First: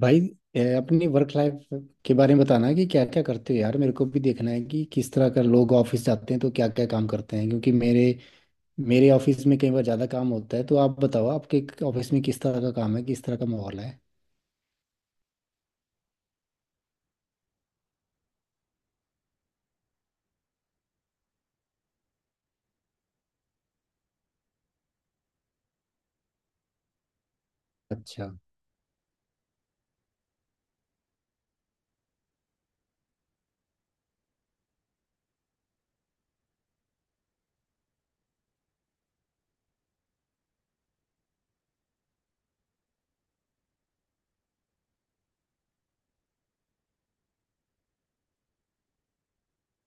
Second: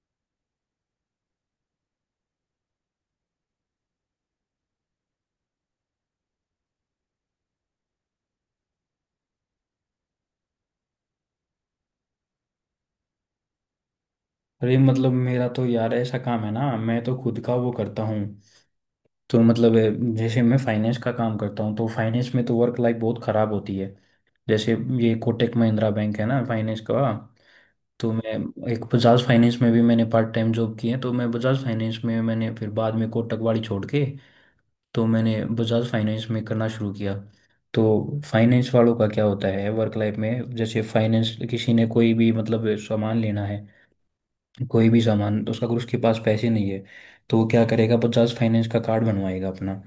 भाई, ए, अपनी वर्क लाइफ के बारे में बताना कि क्या क्या करते हो यार। मेरे को भी देखना है कि किस तरह का लोग ऑफिस जाते हैं तो क्या क्या काम करते हैं। क्योंकि मेरे मेरे ऑफिस में कई बार ज़्यादा काम होता है, तो आप बताओ आपके ऑफिस में किस तरह का काम है, किस तरह का माहौल है। अरे मतलब मेरा तो यार ऐसा काम है ना, मैं तो खुद का वो करता हूँ। तो मतलब जैसे मैं फाइनेंस का काम करता हूँ, तो फाइनेंस में तो वर्क लाइफ बहुत ख़राब होती है। जैसे ये कोटक महिंद्रा बैंक है ना फाइनेंस का। तो अच्छा। मैं एक बजाज फाइनेंस में भी मैंने पार्ट टाइम जॉब की है, तो मैं बजाज फाइनेंस में मैंने फिर बाद में कोटक वाली छोड़ के, तो मैंने बजाज फाइनेंस में करना शुरू किया। तो फाइनेंस वालों का क्या होता है वर्क लाइफ में, जैसे फाइनेंस किसी ने कोई भी मतलब सामान लेना है, कोई भी सामान तो उसका अगर उसके पास पैसे नहीं है, तो वो क्या करेगा, बजाज फाइनेंस का कार्ड बनवाएगा अपना।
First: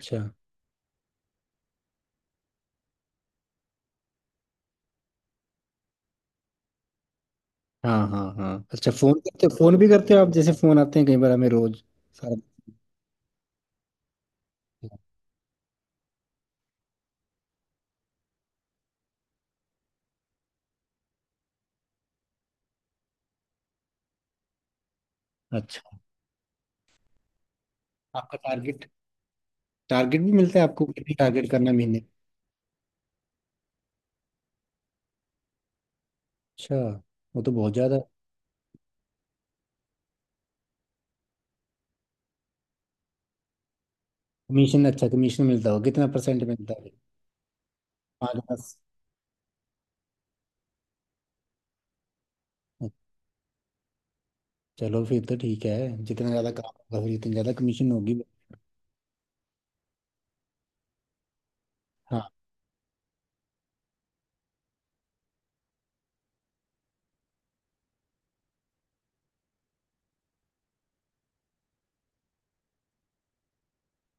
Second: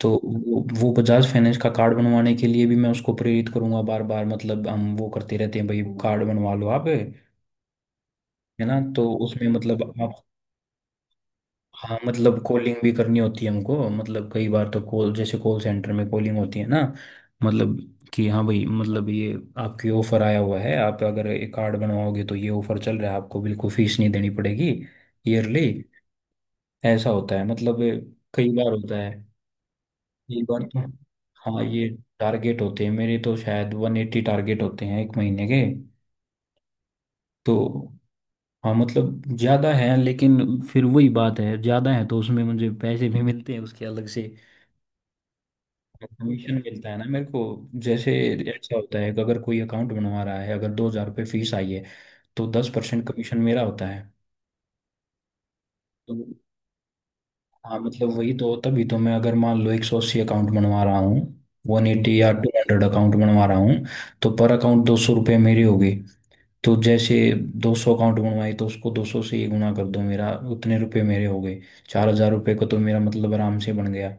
तो वो बजाज फाइनेंस का कार्ड बनवाने के लिए भी मैं उसको प्रेरित करूंगा बार बार, मतलब हम वो करते रहते हैं, भाई कार्ड बनवा लो आप, है हाँ हाँ हाँ, ना। अच्छा। तो फ़ोन करते उसमें हो? फ़ोन मतलब भी आप, करते हो आप? जैसे फ़ोन आते हैं कई बार हमें रोज़। हाँ सारा। मतलब कॉलिंग भी करनी होती है हमको, मतलब कई बार तो कॉल, जैसे कॉल सेंटर में कॉलिंग होती है ना, मतलब कि हाँ भाई मतलब ये आपके ऑफर आया हुआ है, आप अगर ये कार्ड बनवाओगे तो ये ऑफर चल रहा है, आपको बिल्कुल फीस नहीं देनी पड़ेगी ईयरली, अच्छा। ऐसा होता है मतलब। आपका कई बार टारगेट। होता है। टारगेट भी एक मिलता बार है तो आपको? कितनी टारगेट हाँ, करना है ये महीने? टारगेट होते हैं मेरे, तो शायद 180 टारगेट होते हैं एक महीने के। अच्छा। वो तो तो बहुत ज़्यादा। हाँ मतलब ज़्यादा है, लेकिन फिर वही बात है, ज़्यादा है तो उसमें मुझे पैसे भी मिलते हैं उसके अलग से। कमीशन? अच्छा, कमीशन मिलता होगा। कितना परसेंट कमीशन मिलता मिलता है? है ना मेरे को, जैसे पाँच ऐसा 10? होता है कि अगर कोई अकाउंट बनवा रहा है, अगर 2,000 रुपये फीस आई है, तो 10% कमीशन मेरा होता है। चलो फिर तो ठीक है। तो जितना ज्यादा काम होगा, फिर उतनी ज्यादा हाँ कमीशन मतलब होगी। वही तो, तभी तो मैं अगर मान लो 180 अकाउंट बनवा रहा हूँ, 180 हाँ, या 200 अकाउंट बनवा रहा हूँ, तो पर अकाउंट 200 रुपये मेरी होगी। तो जैसे 200 अकाउंट बनवाए तो उसको 200 से ही गुना कर दो, मेरा उतने रुपये मेरे हो गए, 4,000 रुपये को तो मेरा मतलब आराम से बन गया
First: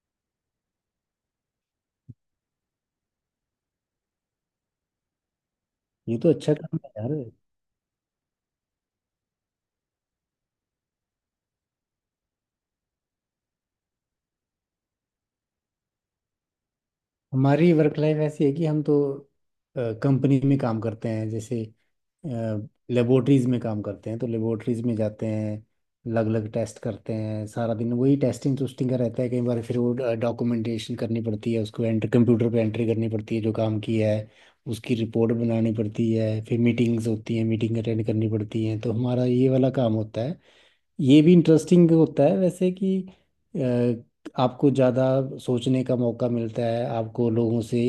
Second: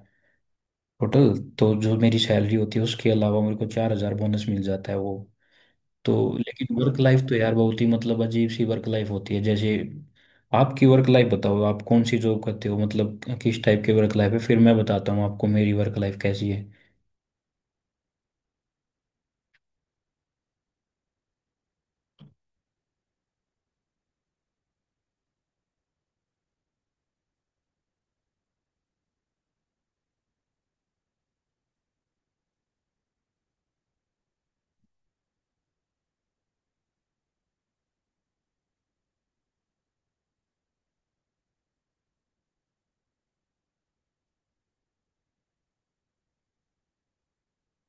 टोटल। तो जो मेरी सैलरी होती है उसके अलावा मेरे को 4,000 बोनस मिल जाता है वो। तो ये तो अच्छा लेकिन काम है वर्क यार। लाइफ तो यार बहुत ही मतलब अजीब सी वर्क लाइफ होती है। जैसे आपकी वर्क लाइफ बताओ, आप कौन सी जॉब करते हो, मतलब किस टाइप की वर्क लाइफ है, फिर मैं बताता हूँ आपको मेरी वर्क लाइफ कैसी है। हमारी वर्क लाइफ ऐसी है कि हम तो कंपनी में काम करते हैं, जैसे लेबोरेटरीज में काम करते हैं। तो लेबोरेटरीज में जाते हैं, अलग अलग टेस्ट करते हैं। सारा दिन वही टेस्टिंग टूस्टिंग का रहता है। कई बार फिर वो डॉक्यूमेंटेशन करनी पड़ती है, उसको एंटर कंप्यूटर पे एंट्री करनी पड़ती है जो काम की है। उसकी रिपोर्ट बनानी पड़ती है, फिर मीटिंग्स होती हैं, मीटिंग अटेंड करनी पड़ती हैं। तो हमारा ये वाला काम होता है। ये भी इंटरेस्टिंग होता है वैसे कि अ, आपको ज़्यादा सोचने का मौका मिलता है, आपको लोगों से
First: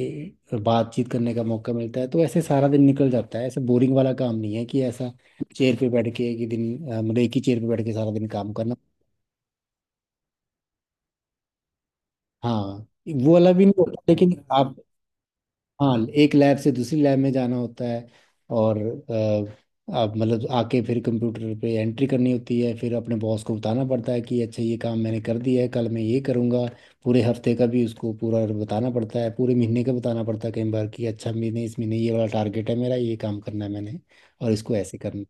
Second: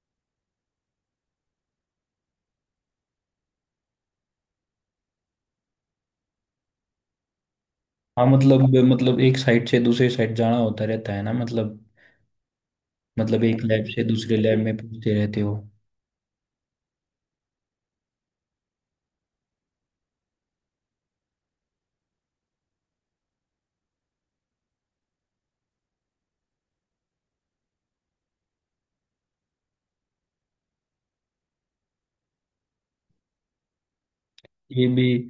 बातचीत करने का मौका मिलता है। तो ऐसे सारा दिन निकल जाता है। ऐसे बोरिंग वाला काम नहीं है कि ऐसा चेयर पे बैठ के कि दिन मतलब एक ही चेयर पे बैठ के सारा हाँ दिन काम मतलब, करना। मतलब एक साइड से दूसरे साइड जाना होता रहता है ना, मतलब हाँ, वो मतलब वाला एक भी नहीं लैब होता से दूसरे लेकिन लैब में आप। पहुंचते रहते हो। हाँ, एक लैब से दूसरी लैब में जाना होता है, और आप मतलब आके फिर कंप्यूटर पे एंट्री करनी होती है। फिर अपने बॉस को बताना पड़ता है कि अच्छा, ये काम मैंने कर दिया है, कल मैं ये करूँगा। पूरे हफ्ते का भी उसको पूरा बताना पड़ता है, पूरे महीने का बताना पड़ता है कई बार कि अच्छा, महीने इस महीने ये वाला टारगेट है मेरा, ये काम करना है मैंने, और इसको ये ऐसे भी करना।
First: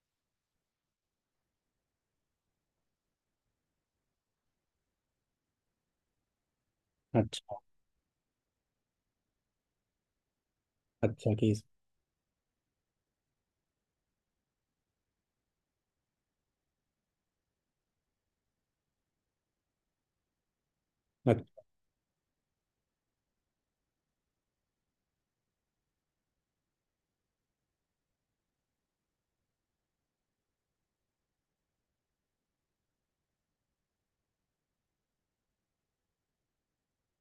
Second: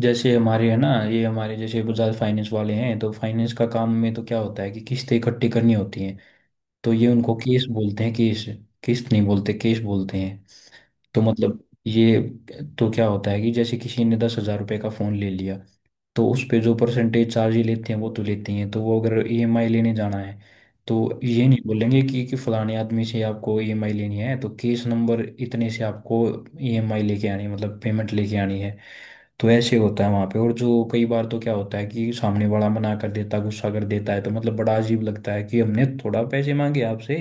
जैसे हमारे है ना, ये हमारे जैसे बजाज फाइनेंस वाले हैं, तो फाइनेंस का काम में तो क्या होता है कि किस्तें इकट्ठी करनी होती हैं। तो ये उनको अच्छा। केस बोलते हैं, केस। किस्त नहीं बोलते, केस बोलते हैं। तो अच्छा, केस। मतलब ये, तो क्या होता है कि जैसे किसी ने 10,000 रुपये का फ़ोन ले लिया, तो उस पे जो परसेंटेज चार्ज ही लेते हैं वो तो लेते ही हैं, तो वो अगर ईएमआई लेने जाना है, तो ये नहीं बोलेंगे कि फलाने आदमी से आपको ईएमआई लेनी है, तो केस नंबर इतने से आपको ईएमआई लेके आनी है, मतलब पेमेंट लेके आनी है। तो ऐसे होता है वहाँ पे, और जो कई बार तो क्या होता है कि सामने वाला मना कर देता, गुस्सा कर देता है, तो मतलब बड़ा अजीब लगता है कि हमने थोड़ा पैसे मांगे आपसे,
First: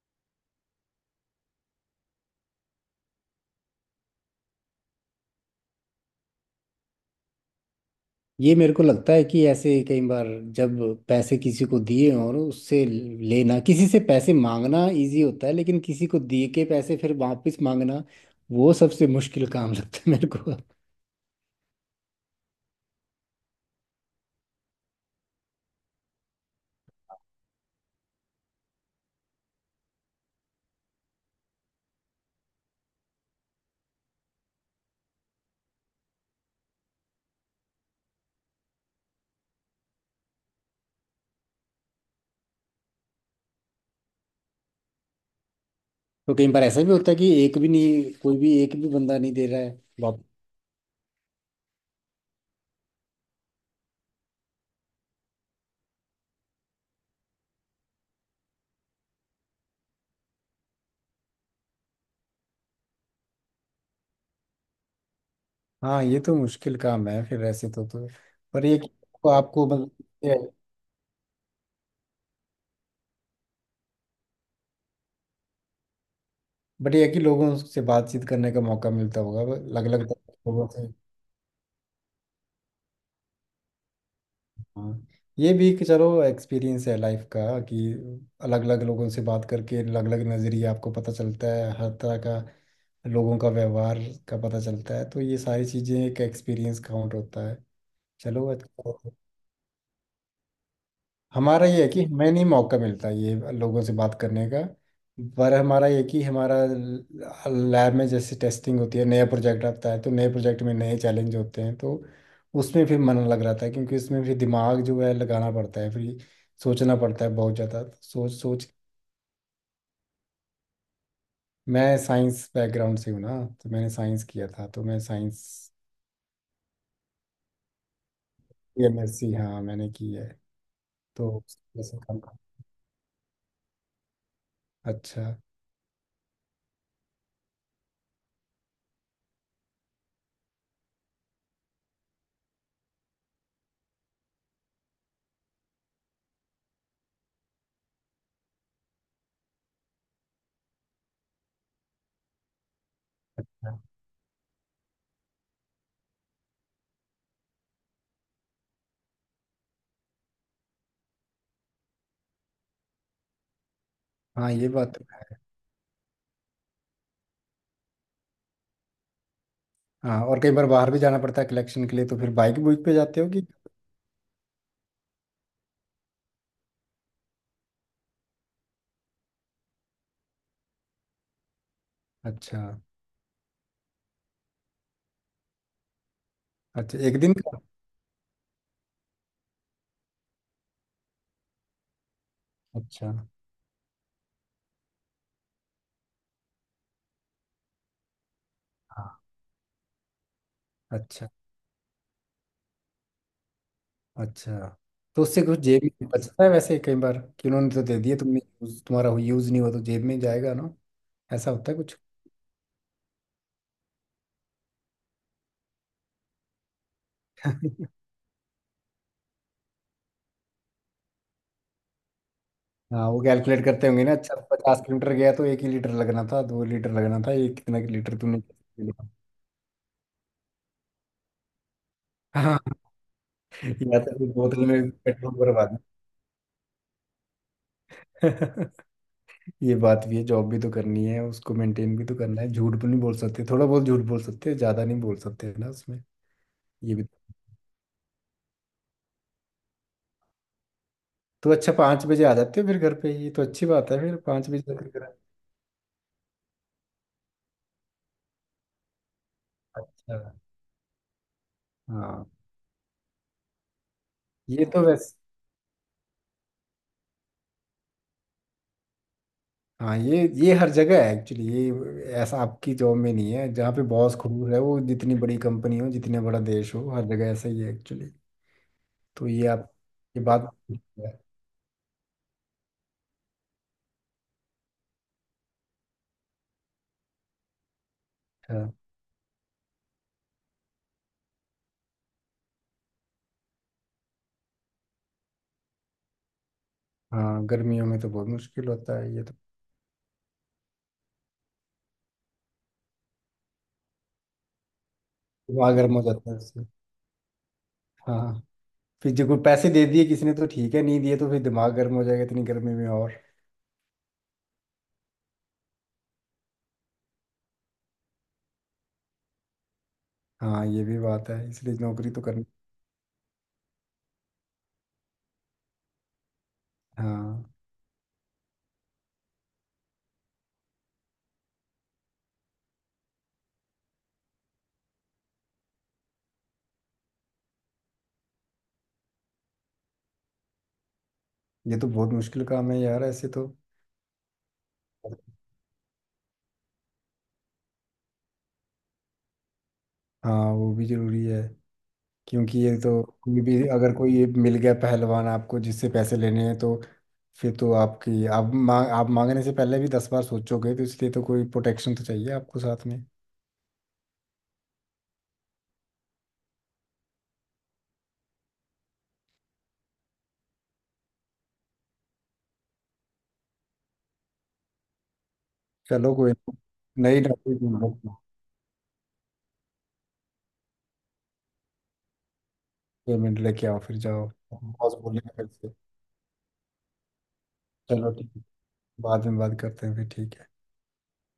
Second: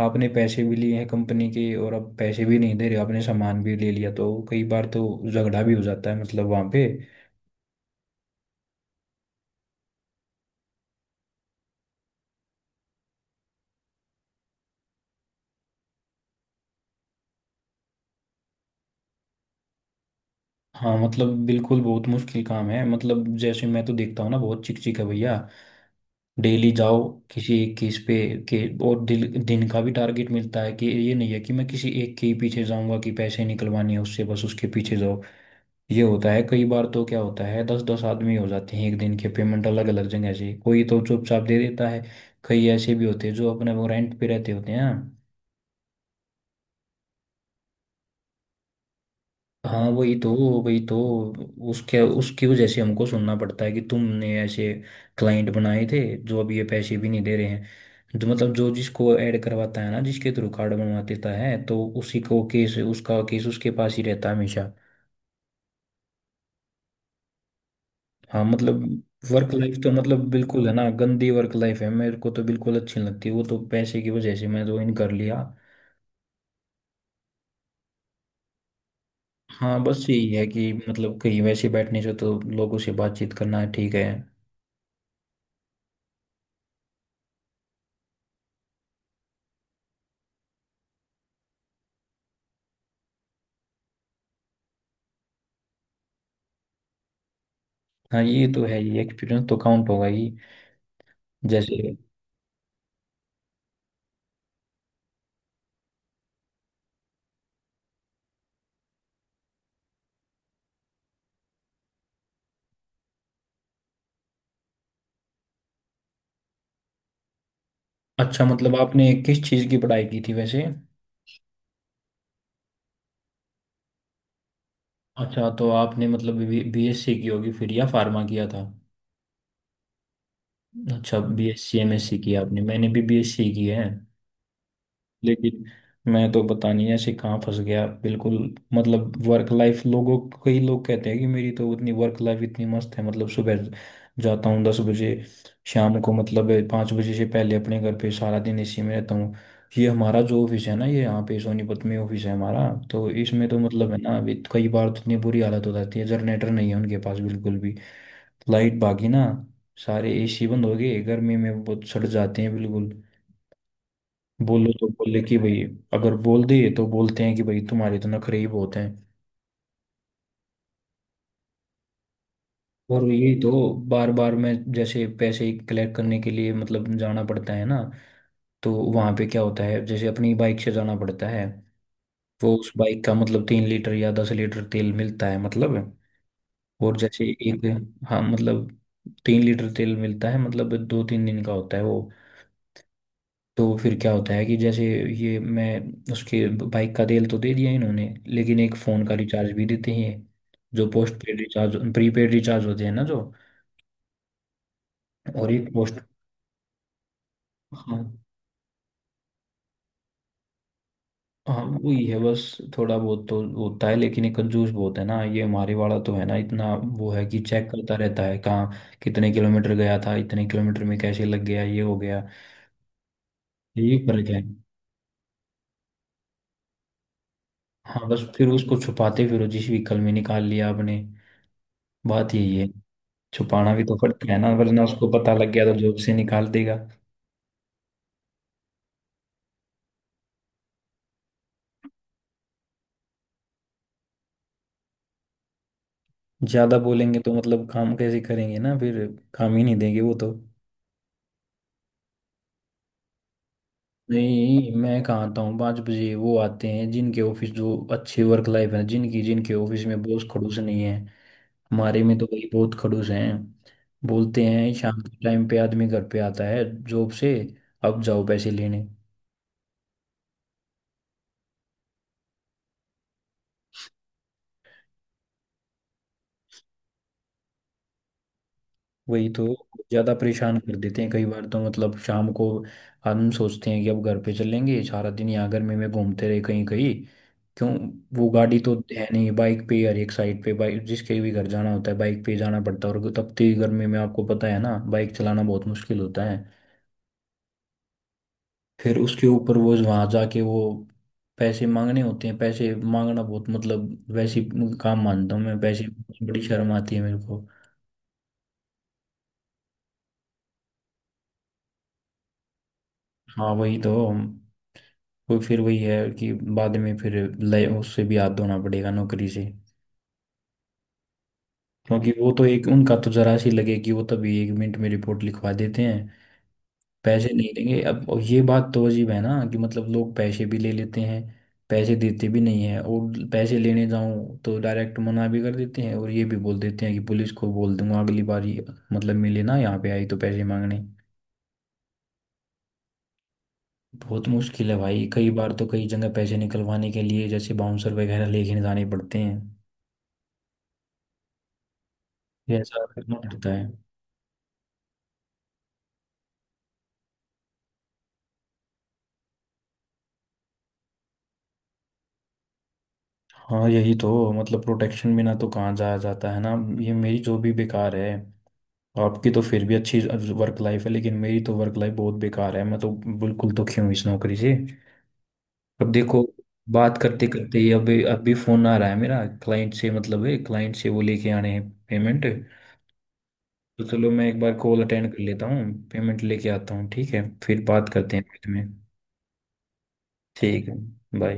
आपने पैसे भी लिए हैं कंपनी के और अब पैसे भी नहीं दे रहे, आपने सामान भी ले लिया, तो कई बार तो झगड़ा भी हो जाता है मतलब वहाँ पे। ये मेरे को लगता है कि ऐसे कई बार जब पैसे किसी को दिए, और उससे लेना, किसी से पैसे मांगना इजी होता है, लेकिन किसी को दिए के पैसे फिर वापस मांगना, वो सबसे मुश्किल काम लगता है मेरे को। हाँ मतलब बिल्कुल बहुत मुश्किल काम है, मतलब जैसे मैं तो देखता हूँ ना, बहुत चिकचिक है भैया। डेली जाओ किसी एक केस पे के, और दिन का भी टारगेट मिलता है कि ये नहीं है कि मैं किसी एक के ही पीछे जाऊंगा, कि पैसे निकलवाने हैं उससे बस उसके पीछे जाओ। ये होता है कई बार, तो क्या होता है दस दस आदमी हो जाते हैं एक दिन के पेमेंट अलग अलग जगह से, कोई तो चुपचाप दे देता है, कई ऐसे भी होते हैं जो अपने वो रेंट पे रहते होते हैं। तो कई बार ऐसा भी होता है कि एक भी नहीं, कोई भी एक भी बंदा नहीं दे रहा है हाँ वही तो, वही तो उसके उसकी वजह से हमको सुनना पड़ता है कि तुमने ऐसे क्लाइंट बनाए थे, जो अब ये पैसे भी नहीं दे रहे हैं। जो मतलब जो जिसको ऐड करवाता है ना, जिसके थ्रू कार्ड बनवा देता है, तो उसी को केस, उसका केस उसके पास ही रहता है हमेशा। हाँ, ये तो मुश्किल काम है फिर ऐसे तो। हाँ पर ये मतलब कि आपको वर्क आपको लाइफ तो मतलब मतलब, बिल्कुल है ना, गंदी वर्क लाइफ है, मेरे को तो बिल्कुल अच्छी नहीं लगती, वो तो पैसे की वजह से मैं ज्वाइन कर लिया। बट ये है कि लोगों से बातचीत करने का मौका मिलता होगा हाँ अलग अलग बस यही है लोगों कि से। मतलब कहीं वैसे बैठने से तो लोगों से बातचीत करना है ठीक है। हाँ, ये भी कि चलो एक्सपीरियंस है लाइफ का, कि अलग अलग लोगों से बात करके अलग अलग नज़रिया आपको पता चलता है, हर तरह का लोगों का व्यवहार का पता चलता है। तो ये सारी चीज़ें एक एक्सपीरियंस काउंट होता है। हाँ ये चलो, तो है, अच्छा। ये एक्सपीरियंस तो काउंट होगा ही। हमारा ये जैसे है कि हमें नहीं मौका मिलता ये लोगों से बात करने का। पर हमारा ये कि हमारा लैब में जैसे टेस्टिंग होती है, नया प्रोजेक्ट आता है, तो नए प्रोजेक्ट में नए चैलेंज होते हैं। तो उसमें फिर मन लग रहा था, क्योंकि उसमें फिर दिमाग जो है लगाना पड़ता है, फिर सोचना पड़ता है बहुत ज़्यादा, तो सोच अच्छा सोच। मतलब आपने किस चीज़ की पढ़ाई की थी वैसे? मैं साइंस बैकग्राउंड से हूँ ना, तो मैंने साइंस किया था, तो मैं अच्छा, तो साइंस। आपने मतलब बीएससी की होगी फिर, या फार्मा किया था? एमएससी, हाँ मैंने की है। अच्छा तो बीएससी वैसे एमएससी की आपने, मैंने भी बीएससी की है। अच्छा। लेकिन मैं तो पता नहीं ऐसे कहाँ फंस गया बिल्कुल। मतलब वर्क लाइफ लोगों, कई लोग कहते हैं कि मेरी तो उतनी वर्क लाइफ इतनी मस्त है, मतलब सुबह जाता हूँ 10 बजे, शाम को मतलब 5 बजे से पहले अपने घर पे, सारा दिन इसी में रहता हूँ। ये हमारा जो ऑफिस है ना, ये यहाँ पे सोनीपत में ऑफिस है हमारा, तो इसमें तो मतलब है ना, अभी कई बार तो इतनी बुरी हालत हो जाती है, जनरेटर नहीं है उनके पास बिल्कुल भी, लाइट भागी ना, सारे एसी बंद हो गए, गर्मी में बहुत सड़ जाते हैं बिल्कुल। हाँ, ये बोलो तो बात तो। बोले कि भाई, अगर बोल दिए तो बोलते हैं कि भाई तुम्हारे तो नखरे ही बहुत हैं। हाँ, और कई बार बाहर भी जाना पड़ता है कलेक्शन के लिए, तो फिर बाइक बुक पे और जाते हो यही कि। तो बार बार में जैसे पैसे कलेक्ट करने के लिए मतलब जाना पड़ता है ना, तो वहाँ पे क्या होता है जैसे अपनी बाइक से जाना पड़ता है। वो अच्छा। उस बाइक का मतलब 3 लीटर या 10 लीटर तेल मिलता है मतलब। और अच्छा, एक जैसे दिन का? एक, हाँ मतलब 3 लीटर तेल मिलता है मतलब दो तीन दिन का होता है वो। अच्छा। तो फिर क्या होता है कि जैसे ये मैं उसके बाइक का तेल तो दे दिया इन्होंने, लेकिन एक फ़ोन हाँ। का रिचार्ज भी देते हैं, जो पोस्ट अच्छा। पेड रिचार्ज, प्रीपेड रिचार्ज होते हैं ना जो, अच्छा, तो उससे और कुछ एक जेब पोस्ट, में बचता है वैसे कई बार कि उन्होंने तो दे हाँ दिए, तुमने तुम्हारा यूज नहीं हुआ तो जेब में ही जाएगा ना। ऐसा हाँ होता है कुछ? वही है बस। थोड़ा बहुत तो होता है, लेकिन ये कंजूस बहुत है ना ये हमारे वाला, तो है ना इतना, वो है कि चेक करता रहता है कहाँ कितने किलोमीटर गया था, इतने किलोमीटर में कैसे लग गया ये हो गया। हाँ, वो कैलकुलेट करते यही होंगे ना। फर्क अच्छा, है। 50 किलोमीटर गया तो एक ही लीटर लगना था, 2 लीटर लगना था, ये कितना हाँ लीटर बस तुमने। फिर उसको छुपाते, फिर वो जिस व्हीकल में निकाल लिया आपने, बात यही हाँ, है। छुपाना भी तो या तो पड़ता फिर है ना, बोतल वरना में उसको पता पेट्रोल लग गया भरवा तो जॉब से निकाल देगा। दो। ये बात भी है, जॉब भी तो करनी है, उसको मेंटेन भी तो करना है। झूठ भी नहीं बोल सकते, थोड़ा बहुत झूठ बोल सकते हैं, ज्यादा नहीं बोल सकते ना उसमें। ज्यादा ये भी। बोलेंगे तो मतलब काम कैसे करेंगे ना फिर, काम ही नहीं देंगे वो तो। तो अच्छा, 5 बजे आ जाते हो फिर घर पे? ये तो अच्छी बात है फिर, 5 बजे नहीं तक मैं घर। कहाँ आता हूँ 5 बजे, वो आते हैं जिनके ऑफिस जो अच्छे वर्क लाइफ है जिनकी, जिनके ऑफिस में अच्छा। बॉस खड़ूस नहीं है। हमारे में तो हाँ, भाई बहुत खड़ूस हैं, बोलते ये हैं तो शाम के वैसे। टाइम पे आदमी घर पे आता है जॉब से, अब जाओ पैसे लेने। हाँ, ये हर जगह है एक्चुअली। ये ऐसा आपकी जॉब में नहीं है जहाँ पे बॉस क्रूर है, वो जितनी बड़ी कंपनी हो, जितना बड़ा देश हो, हर जगह ऐसा ही है एक्चुअली। तो वही तो, ये आप। ज़्यादा ये बात, परेशान कर देते हैं अच्छा। कई बार, तो मतलब शाम को हम सोचते हैं कि अब घर पे चलेंगे, सारा दिन यहाँ गर्मी में घूमते रहे कहीं कहीं, क्यों, वो गाड़ी हाँ। तो है नहीं, बाइक पे ही हर एक साइड पे बाइक, जिसके भी घर जाना होता है बाइक पे ही जाना पड़ता है, और तपती गर्मी में आपको पता है ना बाइक चलाना बहुत मुश्किल होता है। हाँ, गर्मियों में तो बहुत मुश्किल फिर होता है ये उसके तो। ऊपर वो वहां जाके वो पैसे मांगने होते हैं, पैसे मांगना बहुत मतलब वैसे ही काम मानता हूँ मैं, दिमाग पैसे, गर्म हो जाता है बड़ी उससे। शर्म आती है मेरे को। हाँ। फिर जो कोई पैसे दे दिए किसी ने तो ठीक है, नहीं दिए तो फिर दिमाग गर्म हो जाएगा इतनी गर्मी में और। हाँ वही तो, वो फिर वही है कि बाद में फिर लय उससे भी हाथ धोना पड़ेगा नौकरी से। हाँ, ये भी बात है, इसलिए नौकरी क्योंकि तो वो तो करनी। एक उनका तो जरा सी लगे कि वो तभी 1 मिनट में रिपोर्ट लिखवा देते हैं, पैसे हाँ, नहीं लेंगे अब। और ये बात तो अजीब है ना कि मतलब लोग पैसे भी ले लेते हैं, पैसे देते भी नहीं है, और पैसे लेने जाऊं तो डायरेक्ट मना भी कर देते हैं, और ये भी बोल देते हैं कि पुलिस को बोल दूंगा अगली बार, ये- मतलब मिले ना यहाँ पे आई तो पैसे मांगने। ये तो बहुत मुश्किल काम है यार ऐसे तो। बहुत मुश्किल है भाई, कई बार तो कई जगह पैसे निकलवाने के लिए जैसे बाउंसर वगैरह लेके जाने पड़ते हैं, हाँ, वो भी जरूरी है। ये क्योंकि ये ऐसा तो करना कोई पड़ता भी, है। अगर कोई ये मिल गया पहलवान आपको जिससे पैसे लेने हैं, तो फिर तो आपकी आप मांगने से पहले भी 10 बार सोचोगे। तो इसलिए तो कोई प्रोटेक्शन तो चाहिए आपको साथ में। हाँ यही तो, मतलब प्रोटेक्शन बिना तो कहाँ जाया जाता है ना। ये मेरी जो भी बेकार है, आपकी तो फिर भी अच्छी वर्क लाइफ है, लेकिन मेरी तो वर्क लाइफ बहुत बेकार है, मैं तो बिल्कुल दुखी हूँ इस नौकरी से। अब चलो, देखो, कोई ना। बात नई करते नौकरी करते ही ढूंढो। अभी अभी फोन आ रहा है मेरा क्लाइंट से, मतलब है क्लाइंट से वो लेके आने हैं पेमेंट। पेमेंट लेके आओ तो फिर चलो मैं जाओ। एक बार कॉल बॉस अटेंड कर बोलेगा लेता फिर हूँ, से। पेमेंट लेके आता हूँ ठीक है, फिर बात चलो, करते हैं ठीक। बाद में। बाद में बात करते हैं फिर, ठीक है। ठीक है, बाय।